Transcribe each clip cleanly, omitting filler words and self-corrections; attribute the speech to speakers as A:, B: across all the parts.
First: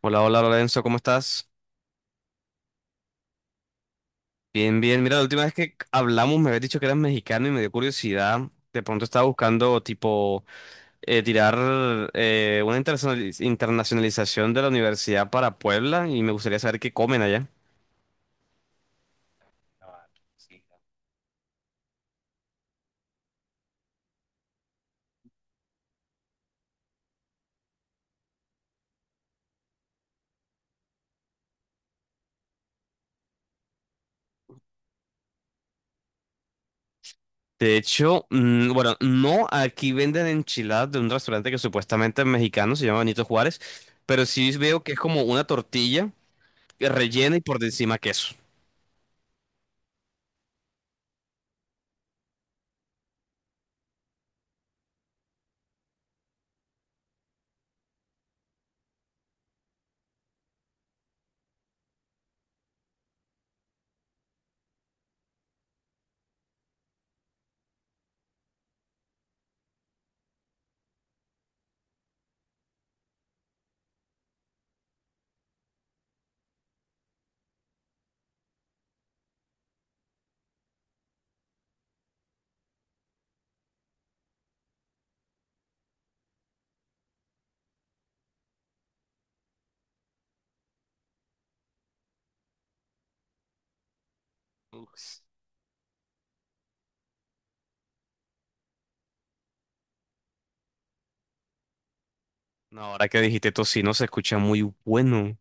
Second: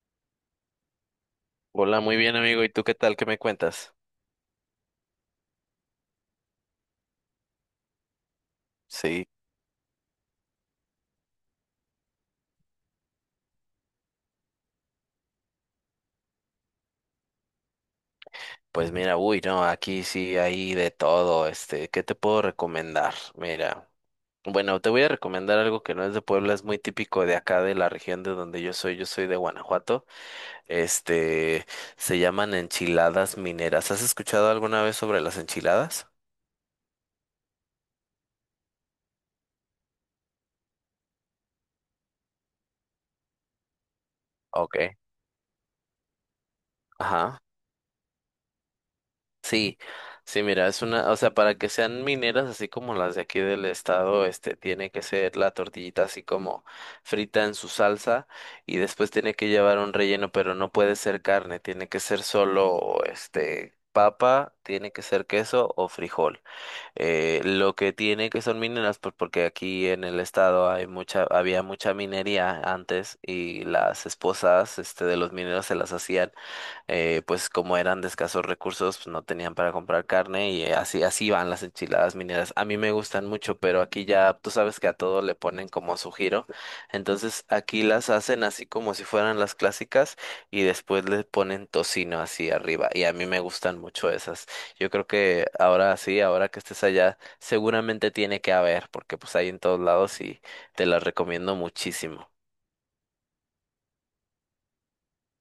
A: Hola, hola Lorenzo, ¿cómo estás?
B: Hola, muy bien amigo. ¿Y tú qué tal? ¿Qué me cuentas?
A: Bien, bien. Mira, la última vez que hablamos me habías dicho que eras mexicano y me dio curiosidad. De pronto estaba
B: Sí,
A: buscando, tipo, tirar una internacionalización de la universidad para Puebla y me gustaría saber qué comen allá.
B: pues mira, uy, no, aquí sí hay de todo. ¿Qué te puedo recomendar? Mira, bueno, te voy a recomendar algo que no es de Puebla, es muy típico de acá, de la región de donde yo soy. Yo soy de Guanajuato. Este, Se llaman enchiladas mineras. ¿Has escuchado alguna vez sobre las enchiladas?
A: De hecho, bueno, no, aquí venden enchiladas de un restaurante que supuestamente es mexicano, se llama Benito Juárez, pero sí
B: Ok.
A: veo que es como una tortilla rellena
B: Ajá.
A: y por encima queso.
B: Sí, sí, mira, es una, o sea, para que sean mineras así como las de aquí del estado, tiene que ser la tortillita así como frita en su salsa y después tiene que llevar un relleno, pero no puede ser carne, tiene que ser solo, papa, tiene que ser queso o frijol. Lo que tiene que son mineras, pues porque aquí en el estado hay había mucha minería antes y las esposas, de los mineros se las hacían pues como eran de escasos recursos, pues no tenían para comprar carne y así, así van las enchiladas mineras. A mí me gustan mucho, pero aquí ya tú sabes que a todo le ponen como su giro. Entonces aquí las hacen así como si fueran las clásicas y después le ponen tocino así arriba. Y a mí me gustan mucho esas. Yo creo
A: Uf.
B: que ahora sí, ahora que estés allá, seguramente tiene que haber, porque pues hay en todos lados y te las recomiendo muchísimo.
A: No, ahora que dijiste tocino se escucha muy bueno.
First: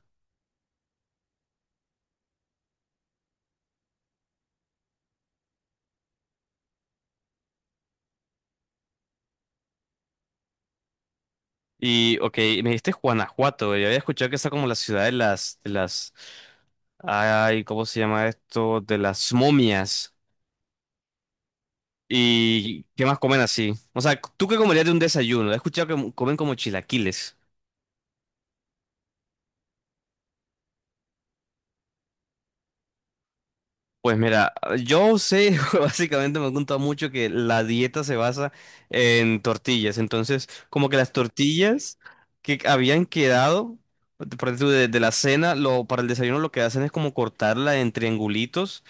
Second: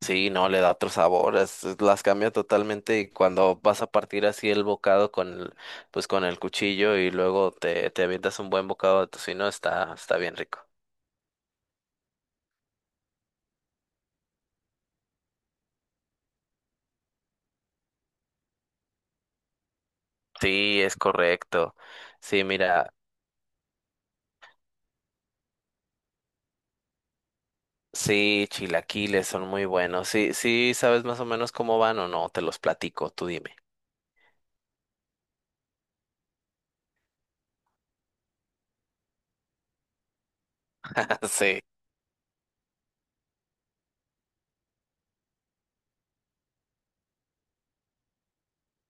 B: Sí, no, le da otro sabor, las cambia totalmente y cuando vas a partir así el bocado con el, pues con el cuchillo y luego te avientas un buen bocado de tocino, está bien rico.
A: Y, ok, me dijiste Guanajuato, yo había escuchado que está como la ciudad de las, ay, ¿cómo se llama esto? De las momias.
B: Sí, es correcto. Sí,
A: ¿Y
B: mira,
A: qué más comen así? O sea, ¿tú qué comerías de un desayuno? He escuchado que comen como chilaquiles.
B: sí, chilaquiles son muy buenos. Sí, sí, ¿sabes más o menos cómo van o no? Te los platico, tú dime.
A: Pues mira, yo sé, básicamente me han contado mucho que la dieta se basa en tortillas. Entonces, como que las
B: Sí.
A: tortillas que habían quedado, por ejemplo, de la cena, lo, para el desayuno lo que hacen es como cortarla en triangulitos.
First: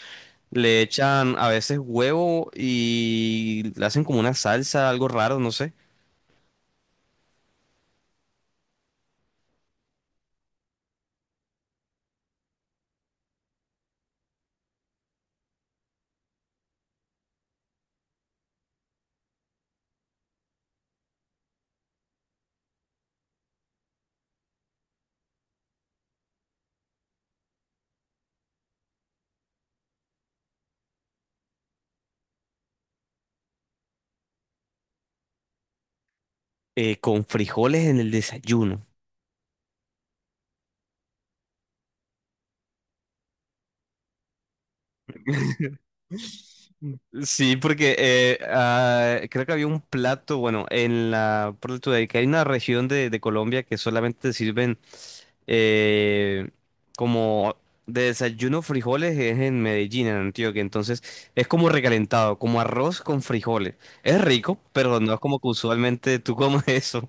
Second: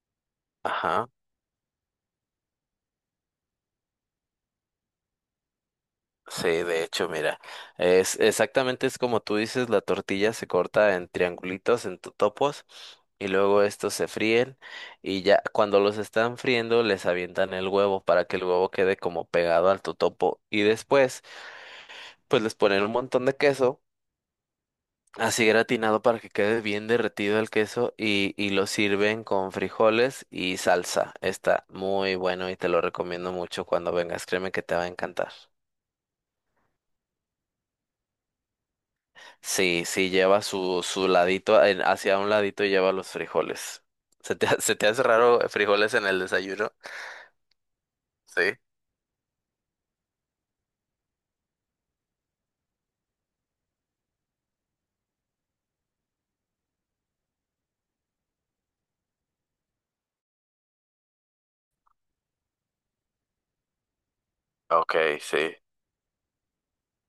A: Le
B: Ajá.
A: echan a veces huevo y le hacen como una salsa, algo raro, no sé,
B: Sí, de hecho, mira, es como tú dices, la tortilla se corta en triangulitos, en topos, y luego estos se fríen, y ya cuando los están friendo les avientan el huevo para que el huevo quede como pegado al totopo, y después pues les ponen un montón de queso, así gratinado para que quede bien derretido el queso, y lo sirven con frijoles y salsa. Está muy bueno y te lo recomiendo mucho cuando vengas, créeme que te va a encantar.
A: con frijoles en el desayuno.
B: Sí, sí, lleva su ladito, hacia un ladito lleva los frijoles. Se te hace raro frijoles en el desayuno?
A: Sí, porque
B: Sí.
A: creo que había un plato, bueno, en la, que hay una región de, Colombia que solamente sirven eh, como de desayuno frijoles, es en Medellín, en Antioquia, entonces es como recalentado, como arroz con frijoles. Es rico, pero no
B: Ok,
A: es como que
B: sí.
A: usualmente tú comes eso.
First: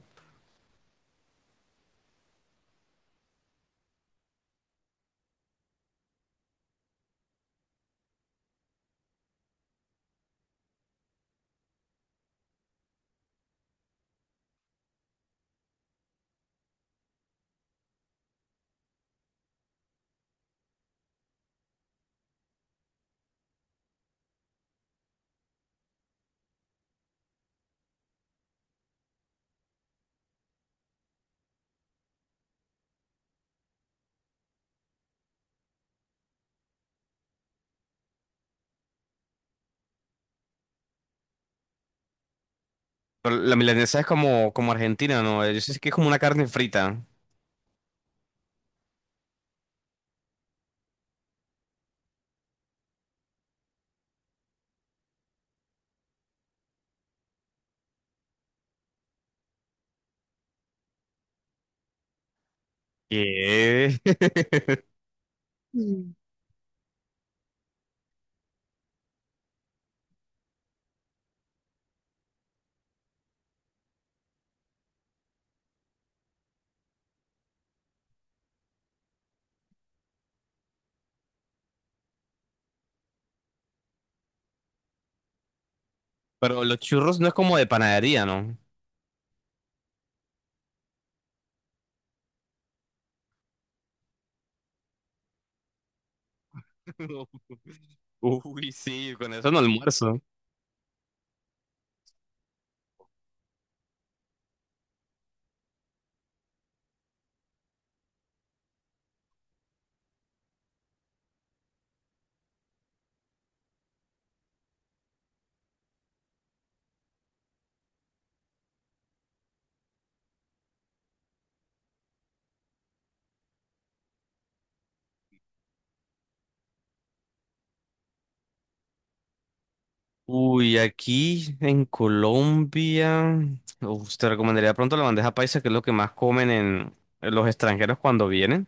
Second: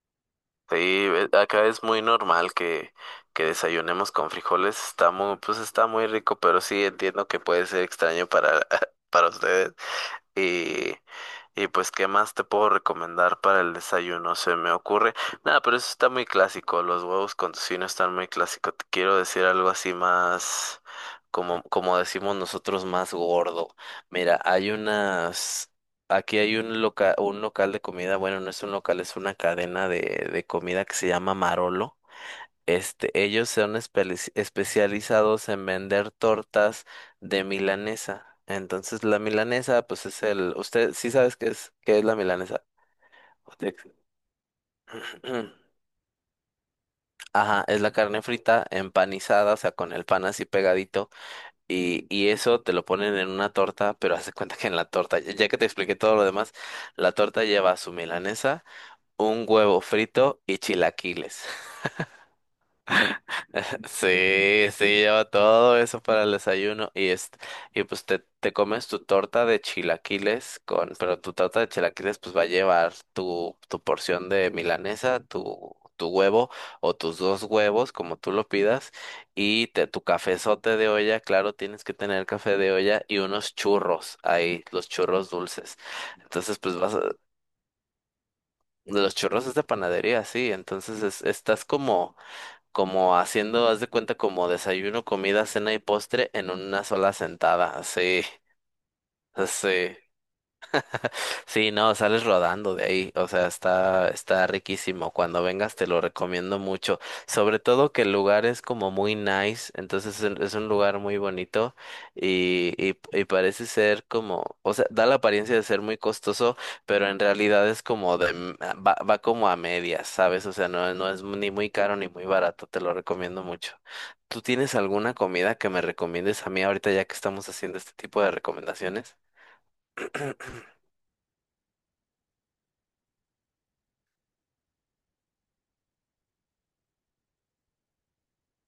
B: Sí, acá es muy normal que desayunemos con frijoles. Pues está muy rico, pero sí entiendo que puede ser extraño para, para ustedes. Y pues, ¿qué más te puedo recomendar para el desayuno? Se me ocurre. Nada, pero eso está muy clásico. Los huevos con tocino están muy clásicos. Te quiero decir algo así más, como decimos nosotros, más gordo. Mira, hay unas. Aquí hay un local de comida. Bueno, no es un local, es una cadena de comida que se llama Marolo. Ellos son especializados en vender tortas de milanesa. Entonces, la milanesa, pues es usted sí sabes qué es la milanesa.
A: Pero
B: O
A: la
B: te-
A: milanesa es como, como argentina, ¿no? Yo sí sé que es como una carne frita.
B: Ajá, es la carne frita empanizada, o sea, con el pan así pegadito. Y eso te lo ponen en una torta, pero haz de cuenta que en la torta, ya que te expliqué todo lo demás, la torta lleva su milanesa, un huevo frito y chilaquiles.
A: ¿Qué?
B: Sí, sí, lleva todo eso
A: Mm.
B: para el desayuno y y pues te comes tu torta de chilaquiles pero tu torta de chilaquiles pues va a llevar tu porción de milanesa, tu huevo o tus dos huevos, como tú lo pidas, y tu cafezote de olla, claro, tienes que tener café de olla y unos churros ahí, los churros dulces. Entonces,
A: Pero
B: pues
A: los churros no es como de panadería, ¿no?
B: los churros es de panadería, sí, entonces estás como haciendo, haz de cuenta, como desayuno, comida, cena y postre en una sola
A: No.
B: sentada. Sí,
A: Uy, sí, con eso no
B: sí.
A: almuerzo.
B: Sí, no, sales rodando de ahí, o sea, está riquísimo. Cuando vengas te lo recomiendo mucho, sobre todo que el lugar es como muy nice, entonces es un lugar muy bonito y parece ser como, o sea, da la apariencia de ser muy costoso, pero en realidad es como va como a medias, ¿sabes? O sea, no, no es ni muy caro ni muy barato, te lo recomiendo mucho. ¿Tú tienes alguna comida que me recomiendes a mí ahorita ya que estamos haciendo este tipo de recomendaciones?
A: Uy, aquí en Colombia, uf, te recomendaría pronto la bandeja paisa, que es lo que más comen en los extranjeros cuando vienen.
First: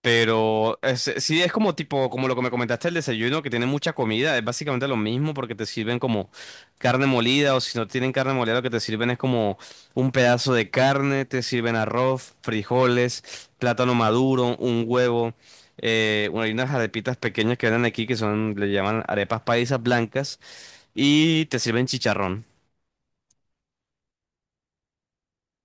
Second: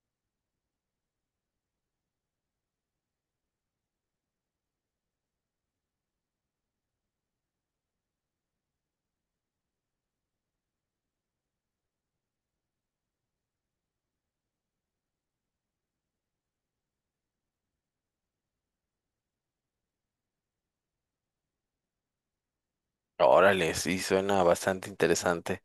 A: Sí es como tipo, como lo que me comentaste, el desayuno, que tiene mucha comida, es básicamente lo mismo porque te sirven como carne molida, o si no tienen carne molida lo que te sirven es como un pedazo de carne, te sirven arroz, frijoles, plátano maduro, un huevo, bueno, hay unas arepitas pequeñas que venden aquí que son, le llaman arepas paisas blancas y te sirven chicharrón.
B: Órale, sí, suena bastante interesante.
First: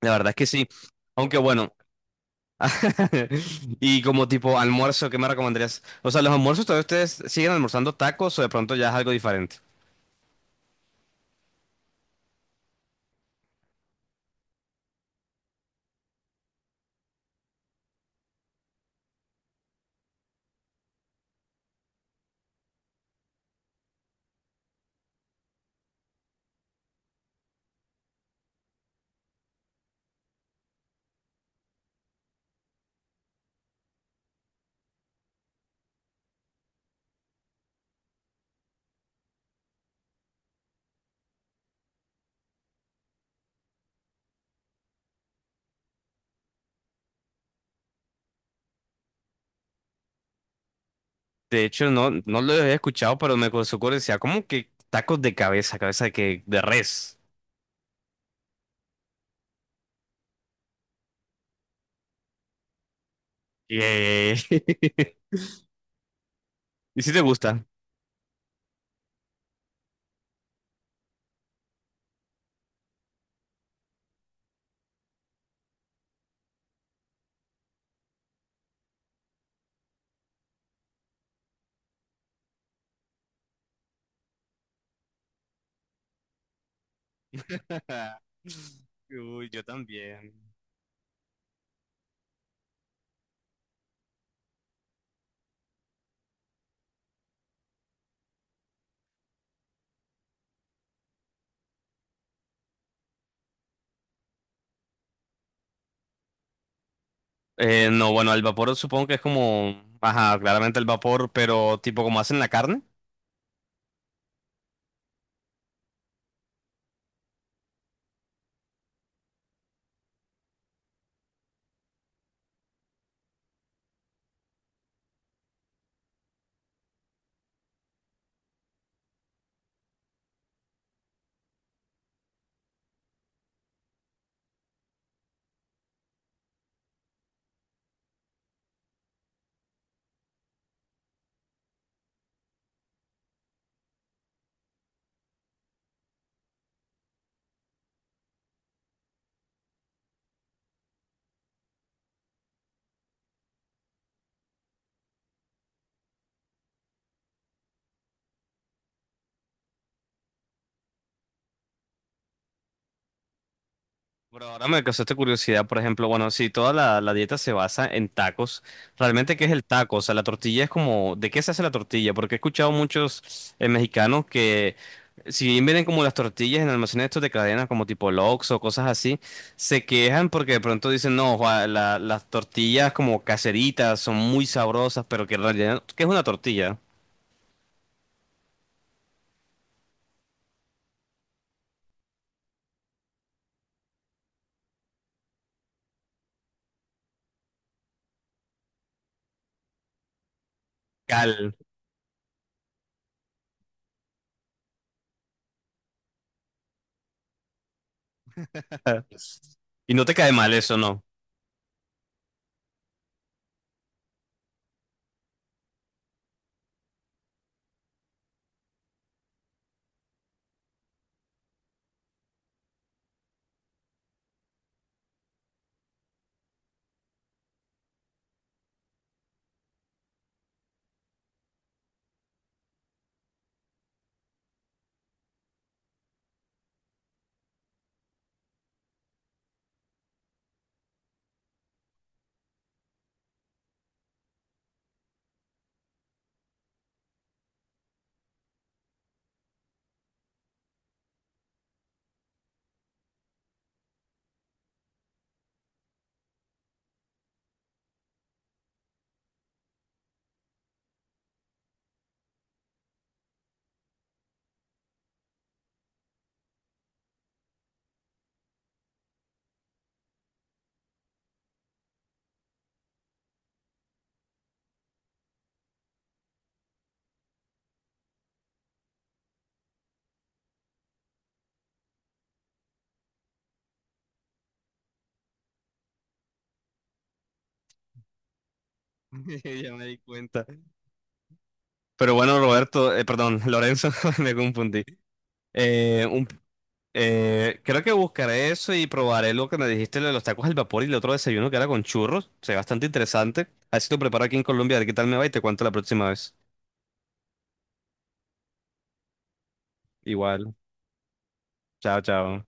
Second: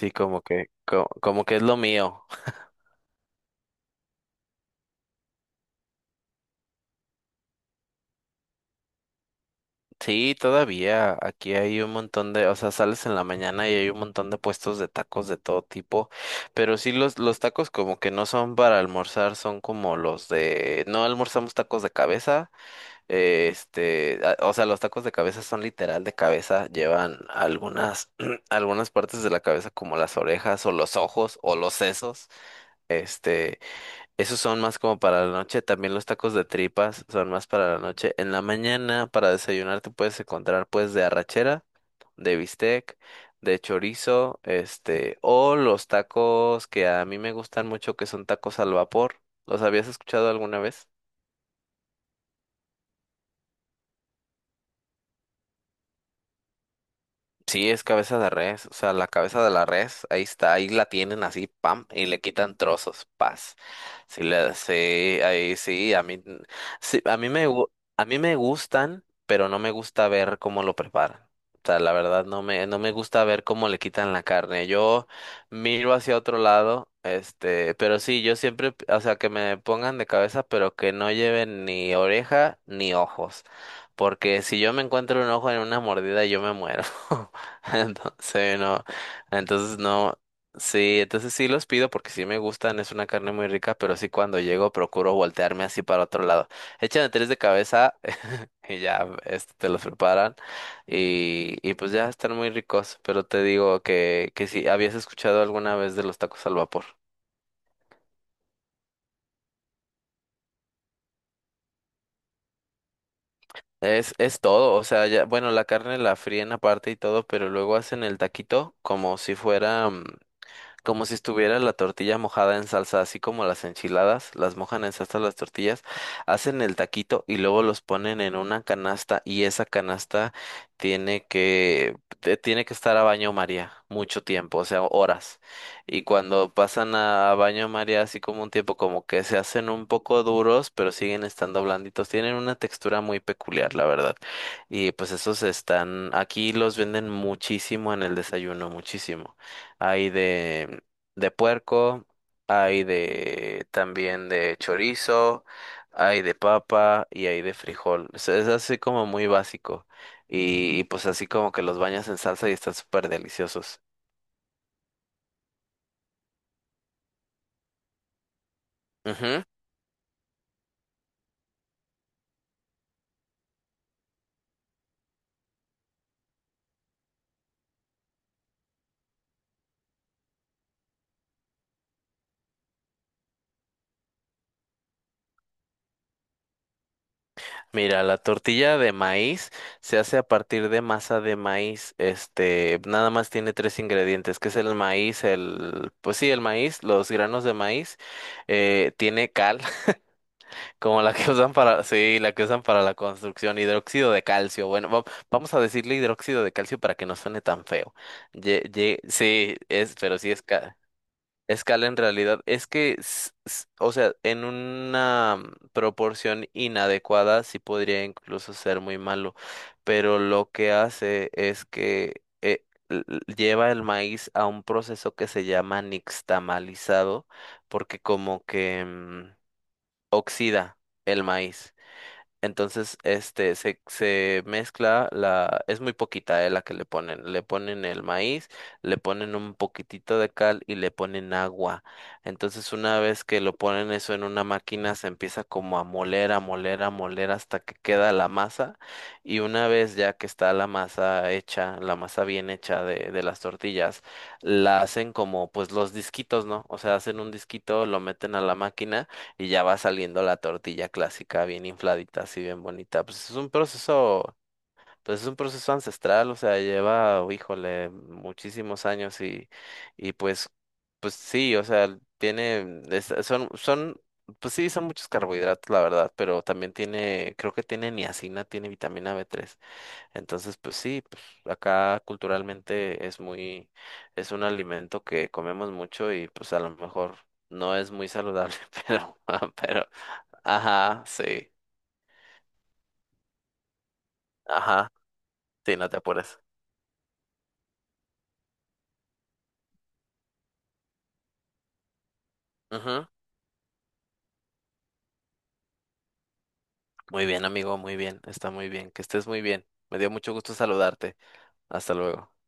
A: La verdad es que sí, aunque
B: como, que es
A: bueno.
B: lo mío.
A: Y como tipo almuerzo, ¿qué me recomendarías? O sea, los almuerzos todavía ustedes siguen almorzando tacos, o de pronto ya es algo diferente.
B: Sí, todavía aquí hay un montón de, o sea, sales en la mañana y hay un montón de puestos de tacos de todo tipo, pero sí los tacos como que no son para almorzar, son como los de, no almorzamos tacos de cabeza, o sea, los tacos de cabeza son literal de cabeza, llevan algunas, algunas partes de la cabeza como las orejas o los ojos o los sesos. Este, Esos son más como para la noche. También los tacos de tripas son más para la noche. En la mañana, para desayunar, te puedes encontrar pues de arrachera, de bistec, de chorizo, o los tacos que a mí me gustan mucho, que son tacos al vapor. ¿Los habías escuchado alguna vez?
A: De hecho, no, no lo había escuchado, pero me ocurrió ocurre, decía, ¿cómo que tacos de cabeza, cabeza de que de res?
B: Sí, es cabeza de res, o sea, la cabeza de la res, ahí está, ahí la tienen así, pam, y le quitan trozos, paz.
A: Y,
B: Sí, ahí sí, sí,
A: ¿Y si
B: a
A: te
B: mí me,
A: gusta?
B: gu- a mí me gustan, pero no me gusta ver cómo lo preparan. O sea, la verdad no me gusta ver cómo le quitan la carne. Yo miro hacia otro lado, pero sí, yo siempre, o sea, que me pongan de cabeza, pero que no lleven ni oreja ni ojos, porque si yo me encuentro un ojo en una mordida, yo me muero. Entonces, no,
A: Uy, yo
B: entonces no,
A: también.
B: sí, entonces sí los pido porque sí me gustan, es una carne muy rica, pero sí cuando llego procuro voltearme así para otro lado. Echan tres de cabeza y ya te los preparan y pues ya están muy ricos, pero te digo que si habías escuchado alguna vez de los tacos al vapor.
A: No, bueno, el vapor supongo que es como, ajá, claramente el vapor, pero tipo como hacen la carne.
B: Es todo, o sea, ya, bueno, la carne la fríen aparte y todo, pero luego hacen el taquito como si estuviera la tortilla mojada en salsa, así como las enchiladas, las mojan en salsa las tortillas, hacen el taquito y luego los ponen en una canasta y esa canasta tiene que estar a baño María mucho tiempo, o sea, horas. Y cuando pasan a baño María así como un tiempo como que se hacen un poco duros, pero siguen estando blanditos, tienen una textura muy peculiar, la verdad. Y pues esos están aquí los venden muchísimo en el desayuno, muchísimo hay de puerco, hay de también de chorizo, hay de papa y hay de frijol. O sea, es así como muy básico. Y pues así como que los bañas en salsa y están súper deliciosos.
A: Pero ahora me causaste curiosidad, por ejemplo, bueno, si toda la dieta se basa en tacos, ¿realmente
B: Ujú.
A: qué es el taco? O sea, la tortilla es como, ¿de qué se hace la tortilla? Porque he escuchado muchos mexicanos que, si bien vienen como las tortillas en almacenes estos de cadenas, como tipo Lox o cosas así, se quejan porque de pronto dicen, no, Juan, las tortillas como caseritas son muy sabrosas, pero que en realidad, ¿qué es una tortilla?
B: Mira, la tortilla de maíz se hace a partir de masa de maíz. Nada más tiene tres ingredientes, que es el maíz, pues sí, el maíz, los granos de maíz, tiene cal, como la que usan
A: Cal.
B: para, sí, la que usan para la construcción, hidróxido de calcio. Bueno, vamos a decirle hidróxido de calcio para que no suene tan feo. Sí,
A: Y
B: es,
A: no te
B: pero sí
A: cae
B: es
A: mal eso,
B: cal.
A: ¿no?
B: Es cal en realidad. Es que, s- s- o sea, en una proporción inadecuada sí podría incluso ser muy malo, pero lo que hace es que lleva el maíz a un proceso que se llama nixtamalizado, porque oxida el maíz. Entonces, se mezcla es muy poquita, la que le ponen. Le ponen el maíz, le ponen un poquitito de cal y le ponen agua. Entonces, una vez que lo ponen eso en una máquina, se empieza como a moler, a moler, a moler hasta que queda la masa. Y una vez ya que está la masa hecha, la masa bien hecha de las tortillas, la hacen como pues los disquitos, ¿no? O sea, hacen un disquito, lo meten a la máquina y ya va saliendo la tortilla clásica bien infladita, así bien bonita. Pues es un proceso ancestral, o sea, lleva, híjole, muchísimos años y pues, pues sí, o sea, son, pues sí, son muchos carbohidratos, la verdad, pero también tiene, creo que tiene niacina, tiene vitamina B3. Entonces, pues sí, pues acá culturalmente es un alimento que comemos mucho y pues a lo mejor no es muy saludable, pero,
A: Ya me
B: pero
A: di cuenta.
B: ajá, sí,
A: Pero bueno, Roberto, perdón, Lorenzo, me confundí.
B: ajá, sí, no te
A: Eh, un-
B: apures.
A: Creo que buscaré eso y probaré lo que me dijiste, lo de los tacos al vapor y el otro desayuno que era con churros. Se ve bastante
B: Ujú.
A: interesante. Así lo preparo aquí en Colombia, a ver qué tal me va y te cuento la próxima vez.
B: Muy bien, amigo, muy bien, está muy bien, que estés muy bien. Me dio mucho
A: Igual.
B: gusto saludarte. Hasta
A: Chao,
B: luego.
A: chao.